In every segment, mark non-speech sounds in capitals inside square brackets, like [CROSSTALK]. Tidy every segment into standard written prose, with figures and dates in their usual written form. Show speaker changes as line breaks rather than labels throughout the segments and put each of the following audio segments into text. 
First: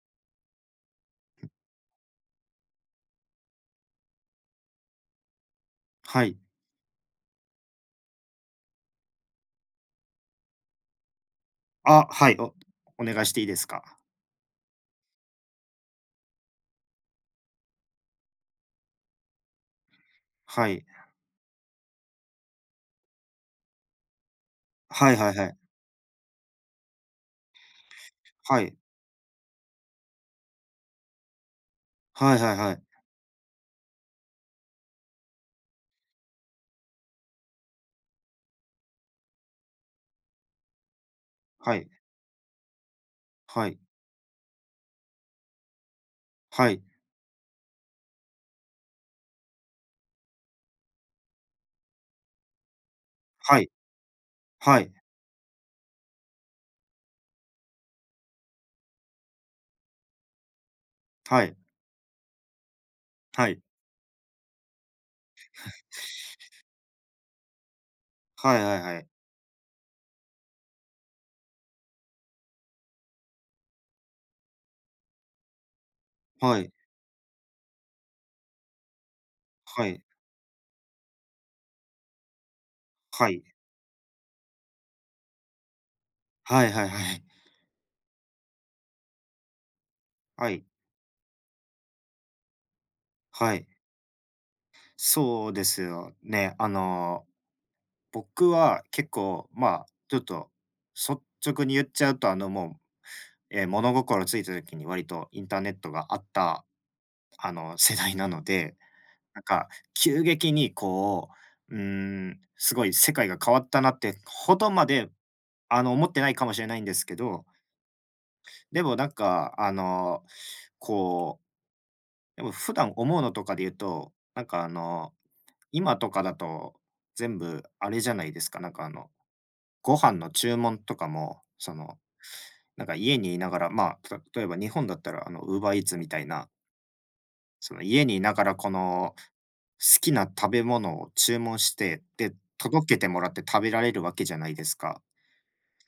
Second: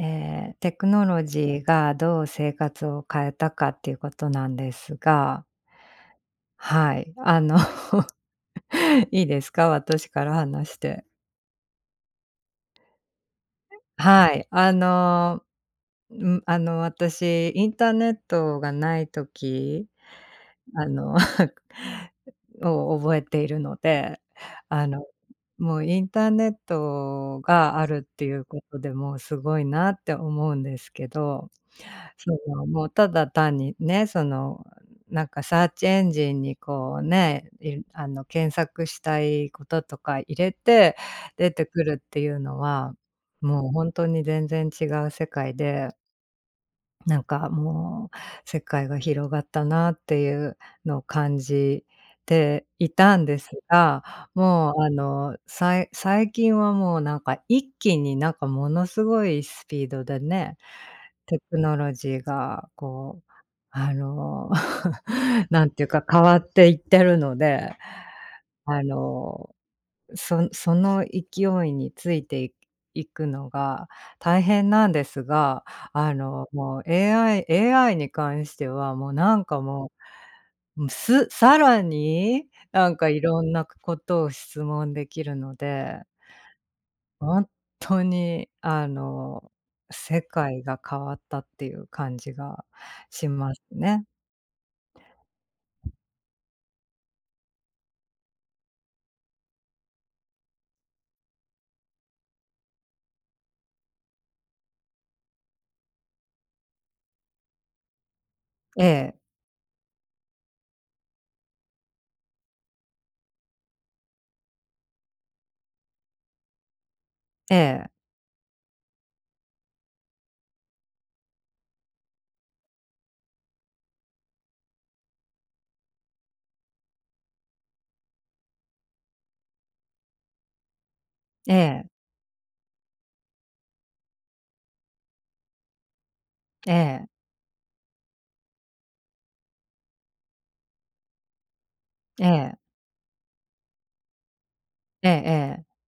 えテクノロジーがどう生活を変えたかっていうことなんですが、
はい。
はい、[LAUGHS]、いいですか？私から話して。
あ、はい、お願いしていいですか？
はい、私、インターネットがない時、
はい。
あの [LAUGHS]、を覚えているので、あの、
はいはいはい。
もうインターネットがあるっていう
は
こ
い。
とで、もうすごいなって思うんですけど、
はいはいはい。
もうただ単にね、なんかサーチエンジンにこうね、いあの、検索したいこととか入れて出て
は
く
い。
るっていうのは、
は
もう
い。
ほんとに全然違う世界で、
はい。
なんかもう世界が広がったなっていうのを感じていたんです
はい。
が、もう最近はもうなんか一気になんかものすごいスピードでね、テ
はい。
クノロジーがこう
はい。
あの、[LAUGHS] なんていうか、変わっていってるので、
はい。はい
あ
はいはい。
の、その勢いについていくのが大変なんですが、
はい。
もう AI に関しては、もうなんか
は
も
い。
う、さらに、なんかい
は
ろ
い。
んなことを質問できるので、
はいはいはい。
本当に世
は
界
い。
が変わったっていう感じがし
は
ます
い。
ね。
そうですよね。僕は結構、まあ、ちょっと率直に言っちゃうと、もう、物心ついた時に割とインターネットがあった、世代なので、
ええ、
なんか急激にこう、すごい世界が変わったなってほどまで、思ってないかもしれないんですけど、
ええ。
でもなんか、こう、でも普段思うのとかで言うと、なんか今とかだと全部あれじゃないですか。なんかご飯の注文とかも、
え
そ
え、
の、なんか家にいながら、まあ、例えば日本だったら、ウーバーイーツみたいな、
ええ、
その家にいながらこの、好きな食べ物を注文して、
え
で、
え、
届けてもらって食べられるわけじゃないですか。
ええええ、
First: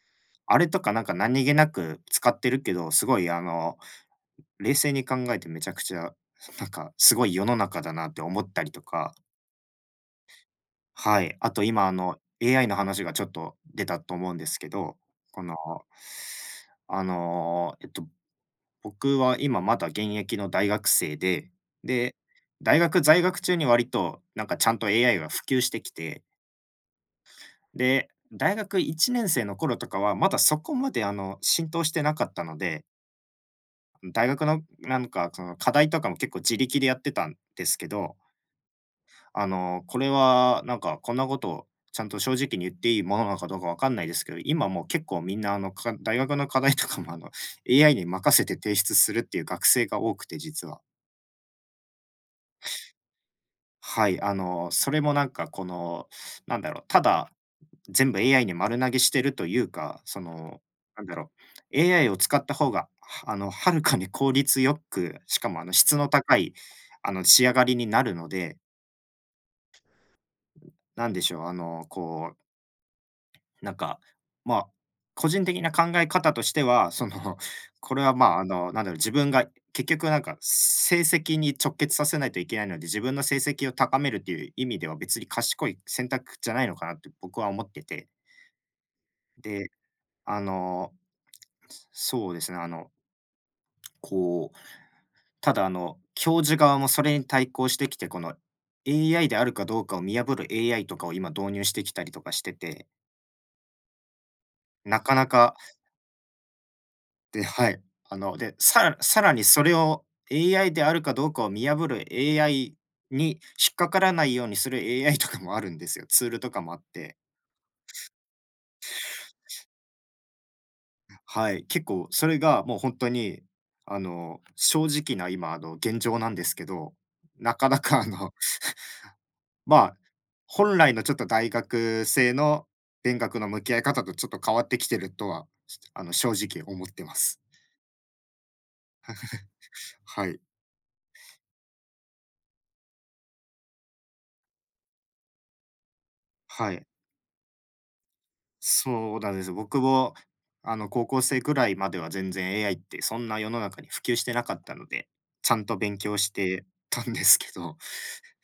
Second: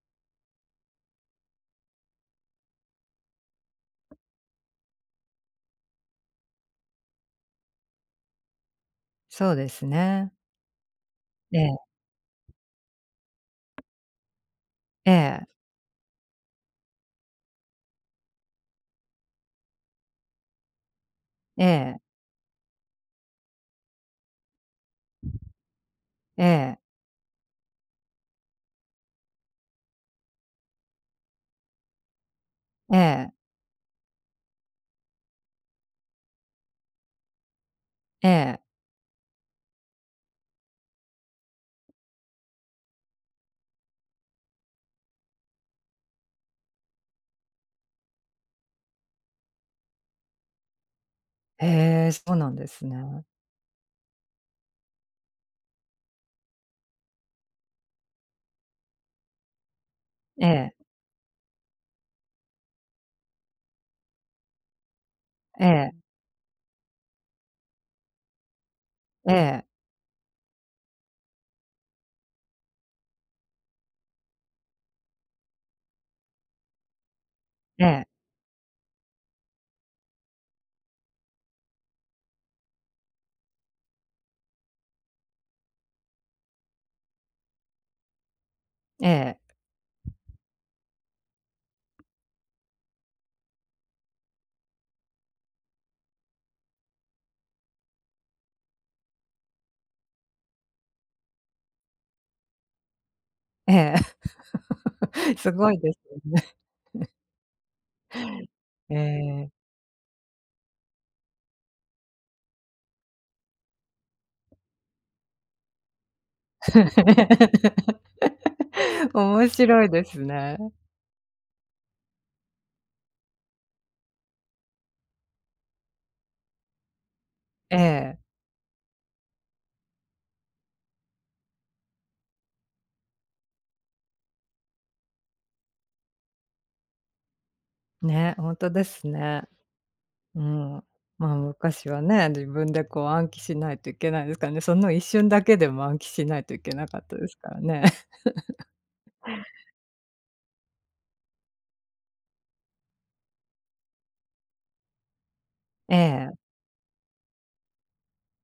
あれとかなんか何気なく使ってるけど、すごい冷静に考えてめちゃくちゃ、なんかすごい世の中だなって思ったりとか。
そうですね。
はい。あ
え
と今
え、
AI の話がちょっと出たと思うんですけど、
え
こ
え、
の、あの、えっと僕は今まだ現役の大学生で、
ええ、
で、大学在学中に割となんかちゃんと AI が普及してきて、
ええ、
で、大学1年生の頃とかはまだそこまで浸透してなかったので、
ええ、
大学のなんかその課題とかも結構自力でやってたんですけど、
ええ、
これはなんかこんなことをちゃんと正直に言っていいものなのかどうかわかんないですけど、今もう結構みんなあのか大学の課題とかもAI に任せて提出するっていう学生が多くて実は。
へえ、そうなんですね。
はい、それもなんかこの、なんだろう、ただ、全部 AI に丸投げしてるというか、そ
え
の、
え、
なんだろう、AI を使った方が、はあの、はるかに効率よく、しかも
え
質の
え、
高い、仕上がりになるので、
ええ、
なんでしょう、こうなんか、まあ、個人的な考え方としては、その、[LAUGHS]
え
これ
え、
は、まあ、なんだろう、自分が結局なんか成績に直結させないといけないので、自分の成績を高めるっていう意味では別に賢い選択じゃないのかなって僕は思ってて。
ええ、
で、あの、そうですね、こう、ただ教授側もそれに対抗してきて、この AI であるかどうかを見破る AI とかを今導入してきたりとかしてて、
ええ、
なかな
[LAUGHS] す
か。
ごいですよね。
で、はい。で、さ
え
らさらにそ
え。
れを AI であるかどうかを見破る AI に引っかからないようにする AI とかもあるんですよ。ツールとかもあって。
[LAUGHS] 面白いですね。
はい、結構それがもう本当に、正直な今、現状なんですけど、なか
え
なか、
え、
[LAUGHS] まあ、本来のちょっと大学生の勉学の向き合い方とちょっと変わってきてるとは、正直思ってます。
ね、本当ですね。
はい。
うん。まあ、昔はね、自分でこう暗記しないといけないですからね、その一瞬だけでも暗記しないといけ
はい。
なかったですからね。
そうなんです。僕も、高校生ぐらいまでは全然 AI ってそんな世の中に普及してなかったので、ちゃんと
え
勉強し
え、
てたんですけど、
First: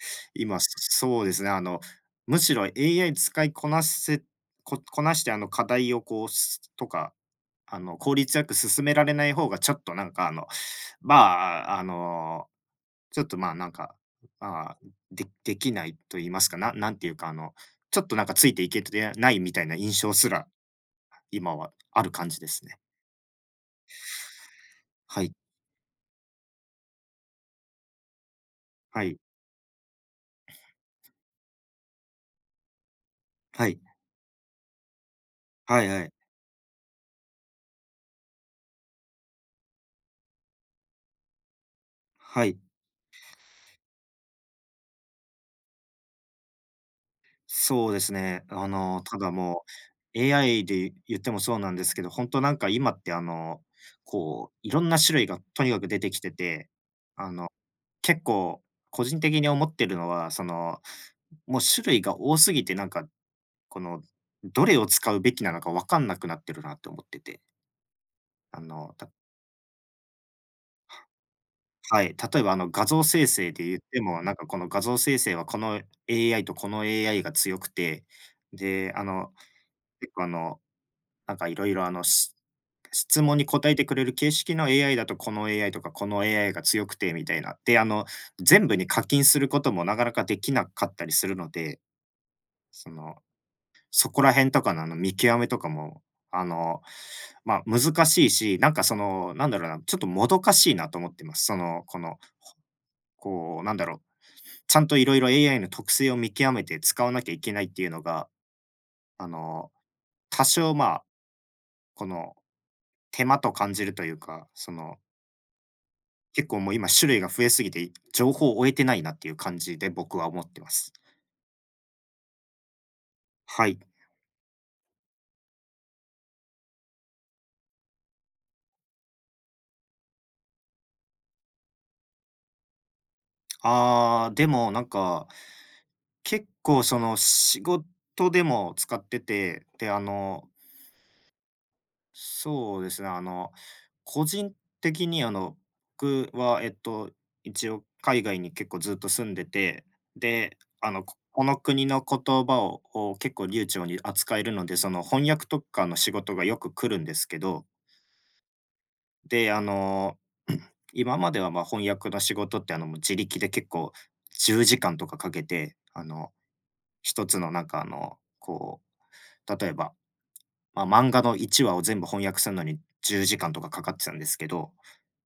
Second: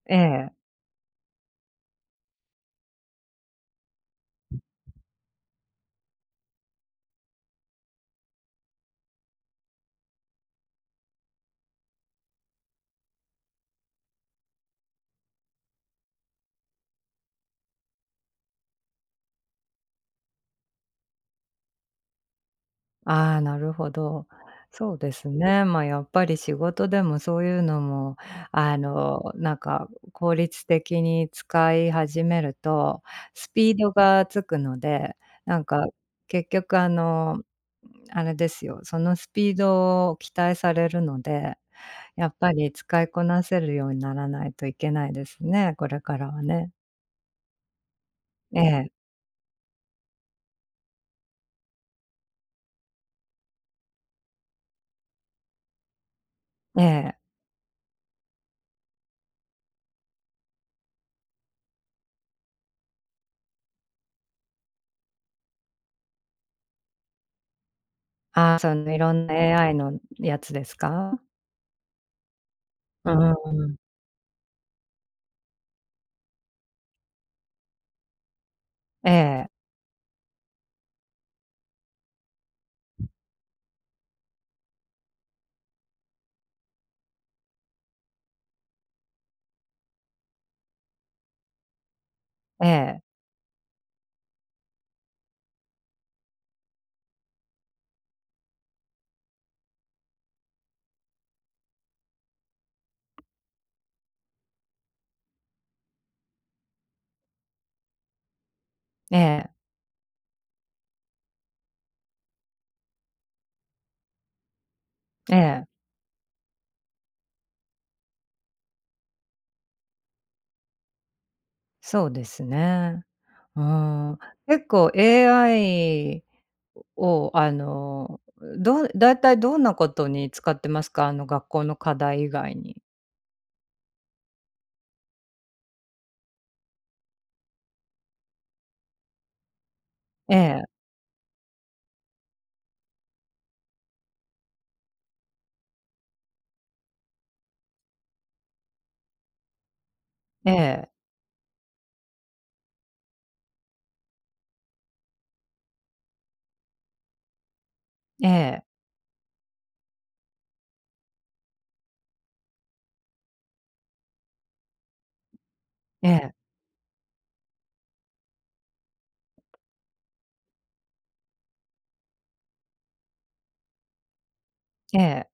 え
今、
え。
そうですね、むしろ AI 使いこなして、課題をこう、すとか、効率よく進められない方がちょっとなんか、まあ、あの、ちょっと、まあ、なんか、ああ、できないと言いますか、なんていうか、ちょっとなんかついていけてないみたいな印象すら今はある感じですね。
ああ、なるほど。そうで
は
す
い。
ね。まあ、やっぱり仕事でもそういうのも、
はい。
なんか効率的に使い始めると、ス
は
ピー
い。
ドがつくので、なん
は
か
いはい。
結局あれですよ、そのスピードを期待されるので、やっ
は
ぱ
い。
り使いこなせるようにならないといけないですね、これからはね。
そうですね。
ええ、
ただもう、AI で言ってもそうなんですけど、ほんとなんか今っていろんな種類がとにかく出てきてて、
ええ。
あの、結構個人的に思ってるのは、その、もう種類が多すぎて、なんか、この、どれを使うべきなのか分かんなくなってるなって思ってて。
ああ、
あ
その
の、
い
た
ろんな AI のやつですか？
はい、例えば画像
うん
生
う
成
ん
で
う
言
ん。
っても、なんかこの画像生成はこの AI とこの AI が強くて、で、
ええ、
結構なんかいろいろ質問に答えてくれる形式の AI だとこの AI とかこの AI が強くてみたいな。で、全部に課金することもなかなかできなかったりするので、
え
そ
え、
の、そこら辺とかの見極めとかも、あの、まあ難しいし、なんかその、なんだろうな、ちょっともどかしいなと思ってます。その、この、こう、なんだろう、ちゃんといろいろ AI の特性を見極めて使わなきゃいけないっていうのが、
え
あ
え、
の、多少、まあ、この、手間と感じるというか、その、
ええ、
結構もう今種類が増えすぎて、情報を追えてないなっていう感じで僕は思ってます。
そうですね。う
はい。
ん、結構 AI をだいたいどんなことに使ってますか？学校の課題以外に。
ああ、でもなんか、結構その仕事でも使ってて、で、
ええ、
そうですね、個人的に僕は一応海外に結構ずっと住んでて、
え
で、
え、
ここの国の言葉を結構流暢に扱えるので、その翻訳とかの仕事がよく来るんですけど、
ええ、
で、[CLEARS THROAT] 今までは、ま、翻訳の仕事ってもう自力で結構10時間とかかけて、
ええ、
一つのなんか例えばまあ、漫画の1話を全部翻訳するのに10時間とかかかってたんですけど、
ええ、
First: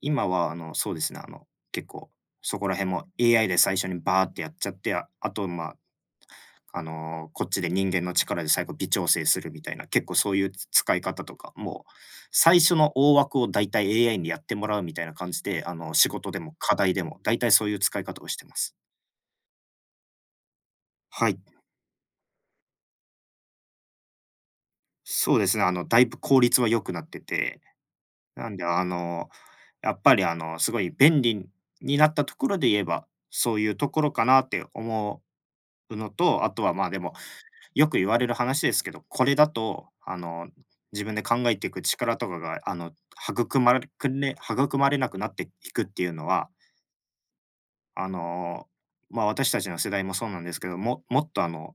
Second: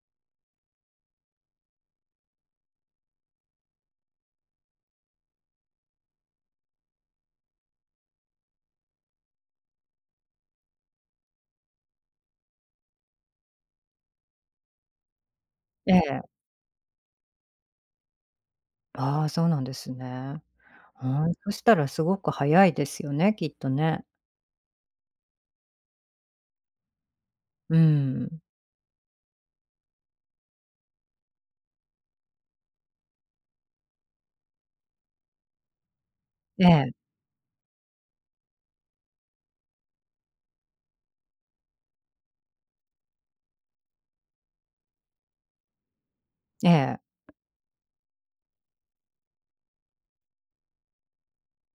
今はそうですね、結構そこら辺も AI で最初にバーってやっちゃって、ああと、まあ、こっちで人間の力で最後微調整するみたいな、結構そういう使い方とか、もう最初の大枠をだいたい AI にやってもらうみたいな感じで、
え
仕
え。
事でも課題でも、だいたいそういう使い方をしてます。
ああ、そうなんですね。ふ
は
ん、
い、
そしたらすごく早いですよね、きっとね。
そうですね、だいぶ効率は良くなってて
うん。
なんで、やっぱり、すごい便利になったところで言えば、そういうところかなって思うのと、あと
え
は、まあ、
え、
でも、よく言われる話ですけど、これだと、自分で考えていく力とかが、育まれなくなっていくっていうのは、
ええ。
あの、まあ、私たちの世代もそうなんですけど、もっと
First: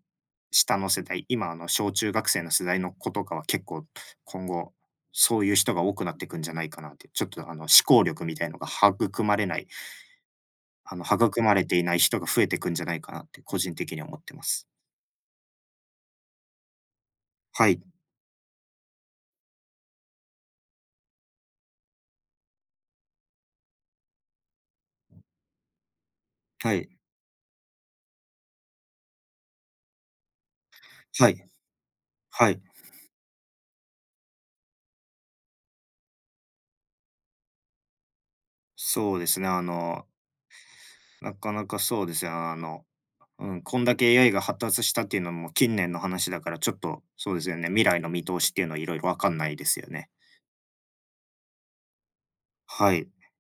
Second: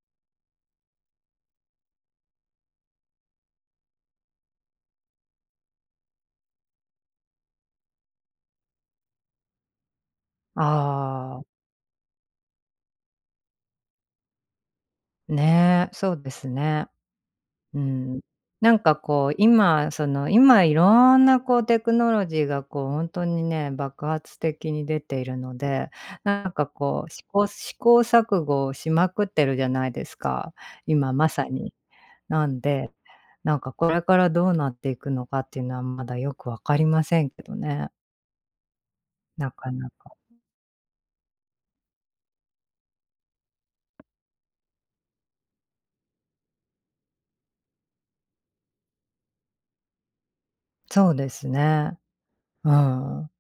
下の世代、今小中学生の世代の子とかは結構今後、そういう人が多くなっていくんじゃないかなって、ちょっと思考力みたいのが育まれない、
あ
育
あ、
まれていない人が増えていくんじゃないかなって個人的に思ってます。
ね、そうですね。
は
う
い、
ん。なんかこう、今その、今いろんなこうテクノロジーがこう本当にね、爆発的に出ているので、なんか
はい、
こう、試行錯誤をしまくってるじゃないですか、今ま
はい、
さに。な
は
ん
い。
で、なんかこれからどうなっていくのかっていうのはまだよくわかりませんけどね、
そうですね、
なかなか。
なかなかそうですね、こんだけ AI が発達したっていうのも近年の話だから、ちょっと、そうですよね、未来の見通しっていうのはいろいろわかんないですよね。
そうですね。う
はい。
ん。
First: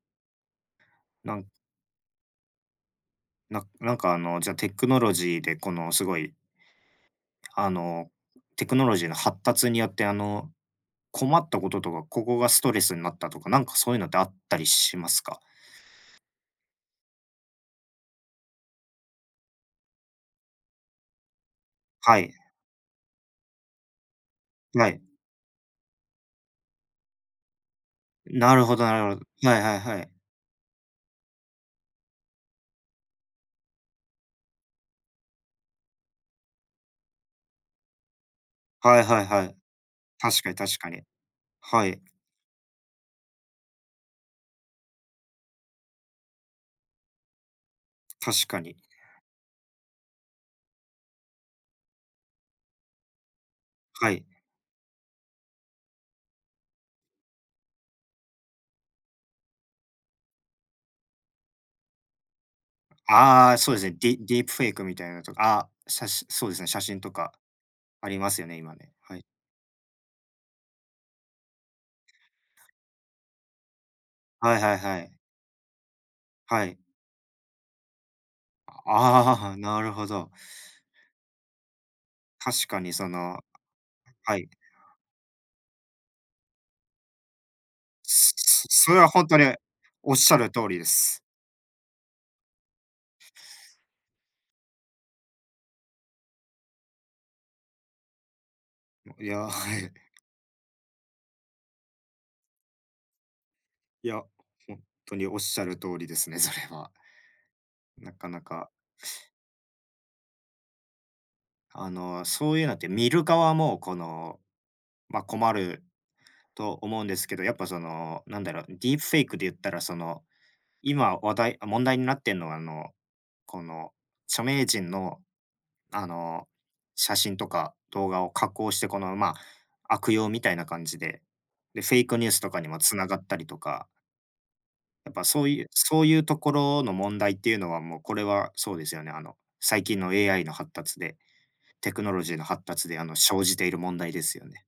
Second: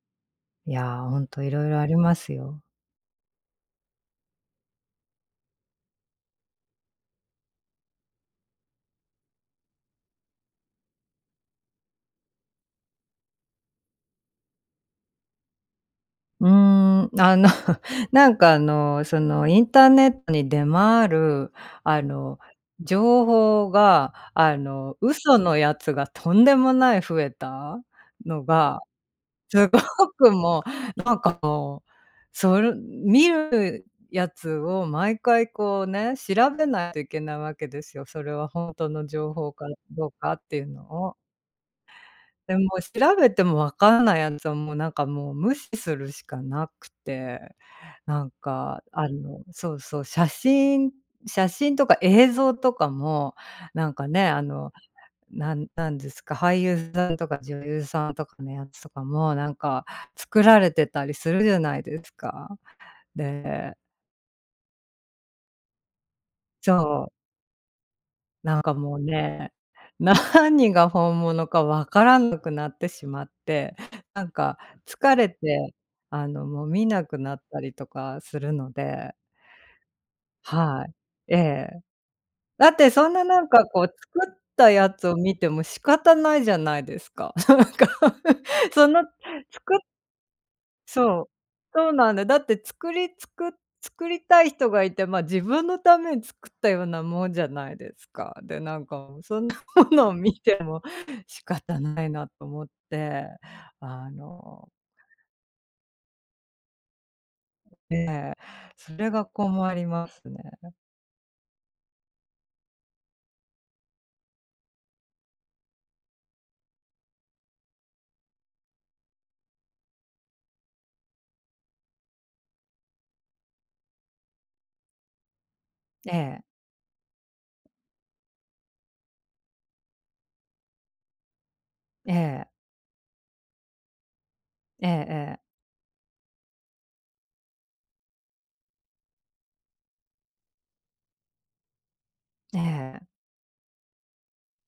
いやー、ほん
な
と
ん
いろいろありますよ。
ななんかあの、じゃあテクノロジーでこのすごい、あの、テクノロジーの発達によって困ったこととか、ここがストレスになったとか、なんかそういうのってあったりしますか？
うーん。[LAUGHS] なんかそのインターネットに出回る、あ
はい、
の、情報が、
はい。
嘘のやつがとんでもない増えたの
なるほ
が、
ど、なるほど。はい
す
は
ご
いはい。
くもう、なんか、それ見るやつを毎回こうね、調べないといけないわけですよ。それは本当
はい
の
はい
情
は
報
い。
かどうかっ
確かに、
ていう
確
の
かに。
を。
はい、
でも、調べても分かんないやつは、もう、なんか、もう、無視するしかなくて、なん
確かに。
か、そうそう、写真とか映像とかも、なんか
はい。
ね、なんなんですか、俳優さんとか女優さんとかのやつとかも、なんか、作られてたりするじゃないですか。
ああ、そう
で
ですね。ディープフェイクみたいなのとか、あ、写真そうですね、
そ
写真と
う。
かありますよね、
なんか
今ね。
もう
はい。
ね、[LAUGHS] 何が本物か分からなくなってしまって、[LAUGHS] なん
は
か
いはいはい。
疲れて、
は
もう
い。
見なくなったりとかするので、
ああ、なるほど。
はい。ええ。
確
だっ
か
て
にそ
そんな
の、
なんかこう作
は
っ
い。
たやつを見ても仕方ないじゃないですか。[LAUGHS] なんか、[LAUGHS] そ
それ
の
はほんとに
作
おっしゃる通りで
そ
す。
う。そうなんだよ。だって作りたい人がいて、まあ、自分のために作ったようなもんじゃないですか。で、なんかもう
いや、
そんな
は
も
い。
のを見ても [LAUGHS] 仕方ないなと思って、
い
あ
や、
の、
ほんとにおっしゃる通りですね、それは。なかなか、
それが困りますね。
そういうのって見る側も、この、ま、困ると思うんですけど、やっぱその、なんだろう、ディープフェイクで言ったらその今話題問題になってんのは、この、著名人の、あ
ええ、
の、写真とか動画を加工して、この、まあ、悪用みたいな感じで、で、フェイ
え
クニュースと
え、
かにもつながったりとか、やっぱ
え
そういうところの問題っていうのは、もうこれはそうですよね。あの、最近の AI の発達で、テクノロジーの
ええ
発
え、
達で、
ええ。
生じている問題ですよね。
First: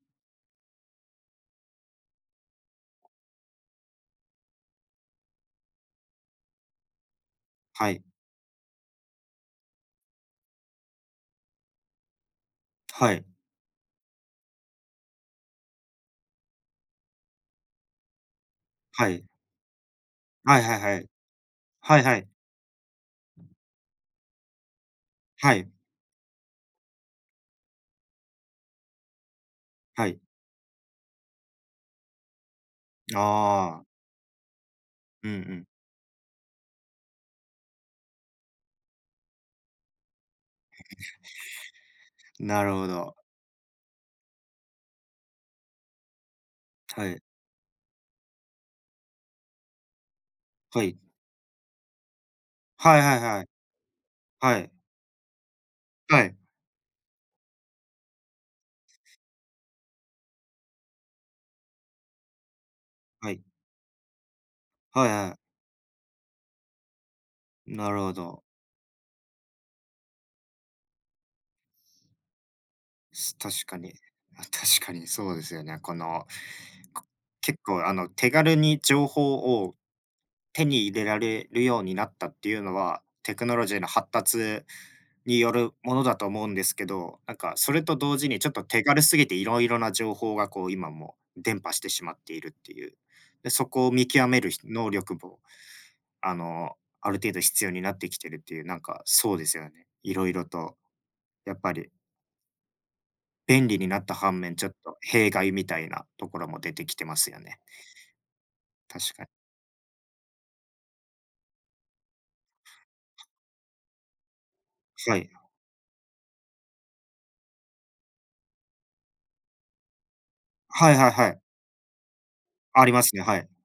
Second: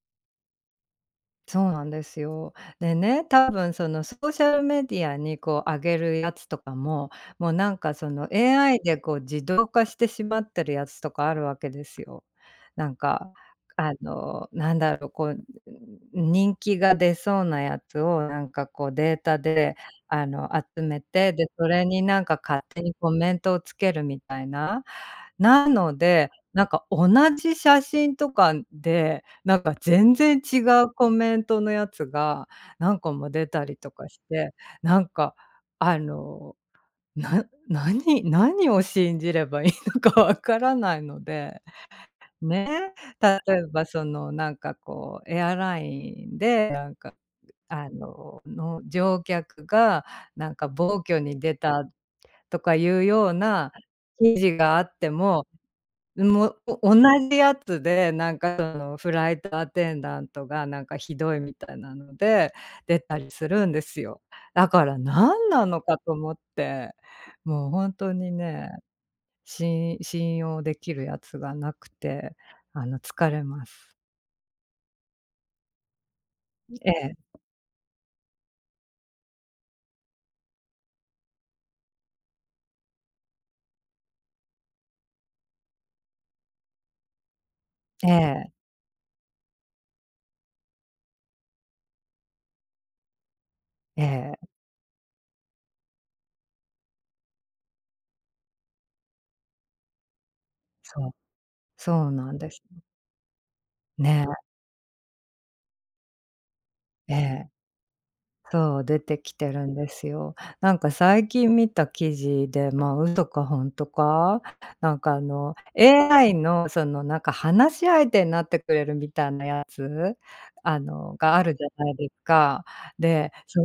そうなんですよ。でね、多分そのソーシャルメディアにこう上げるやつとかも、もうなん
は
か
い。
その AI でこう自動化してしまってるやつとかあるわけですよ。なん
はい。
か、なんだろう、こう、人気が出そうなやつをなんかこう
は
デー
い。
タであの
はいはい
集
は
め
い。
て、で、それ
は
に
いは
なん
い。
か勝手にコメントをつけるみたいな。
は
な
い。
ので、なんか同じ写真とかで、なんか
は
全
い。
然違うコメントのやつが何個も出たり
ああ。
とかして、なん
うんう
か
ん。
あの、何を信じればいいのかわからないので、
な
ね、
るほど。
例えばそのなんかこうエアラインで、なん
は
か
い。
乗客がなんか
は
暴
い。
挙に出たとかい
はい
う
はい
よう
はい。
な記事
はい。
があっても
はい。
もう、同じやつで、なんかそのフライトアテンダントがなんかひどいみたいなので、出た
は
り
い。
するんですよ。だから
はいはい。
何なのかと思って、もうほ
な
ん
るほ
とに
ど。
ね、信用できるやつがなくて、疲れ
確
ま
か
す。
に。あ、確かにそうですよね。この、
え
こ
え、
結構あの、手軽に情報を手に入れられるようになったっていうのは、テクノロジーの発達によるものだと思うんですけど、なんかそれと
え
同時にちょっ
え、
と手軽すぎていろいろな情報がこう今も伝播してしまっているっていう。で、そこを
え
見極
え、
める能力もある程度必要になってきてるっていう、なんか、そうですよね。いろいろと、
そう、
やっぱり
そうなんです。
便利になった
ね、
反面、ちょっと弊害みたいなところも出てきて
え
ますよ
え。
ね。
そう、出
確
て
かに。
きてるんですよ。なんか最近見た記事で、まあ、嘘かほんとか、なんか
はい。
AI のそのなんか話し相手になってくれるみたいなやつ、
はいはいは
が
い。
あるじゃないですか。
ありますね、
で、
はい。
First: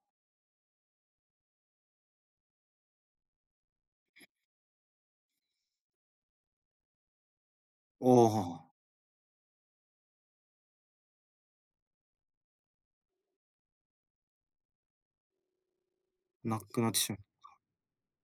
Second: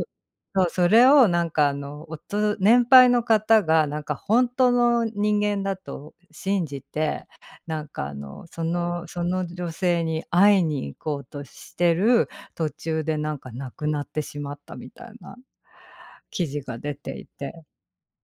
そう、それをなんか年配の方がなんか本当の人間だと信じて、なんか
おお、
その女性に会いに行こうとしてる途中でなんか亡くなってしまったみたいな記
な
事が
くなっ
出
てしま
て
う。
いて、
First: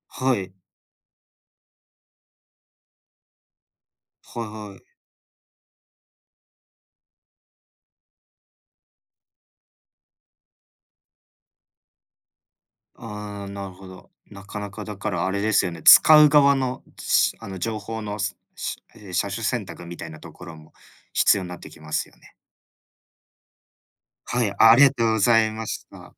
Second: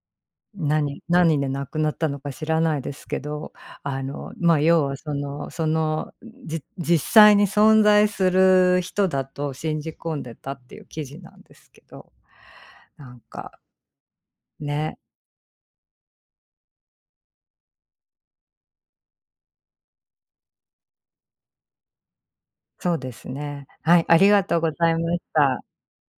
はい。
何で亡くなったのか知らないですけど、
はい
まあ、
はい。
要はその実際に存在する人だと信じ込んでたっていう記事なんですけど、なん
ああ、
か、
なるほど。なかなかだ
ね、
からあれですよね、使う側の、し情報の、車種選択みたいなところも必要になってきますよね。
そうですね。はい、あり
は
が
い、
とうご
あり
ざ
が
い
とう
ま
ご
し
ざい
た。
ました。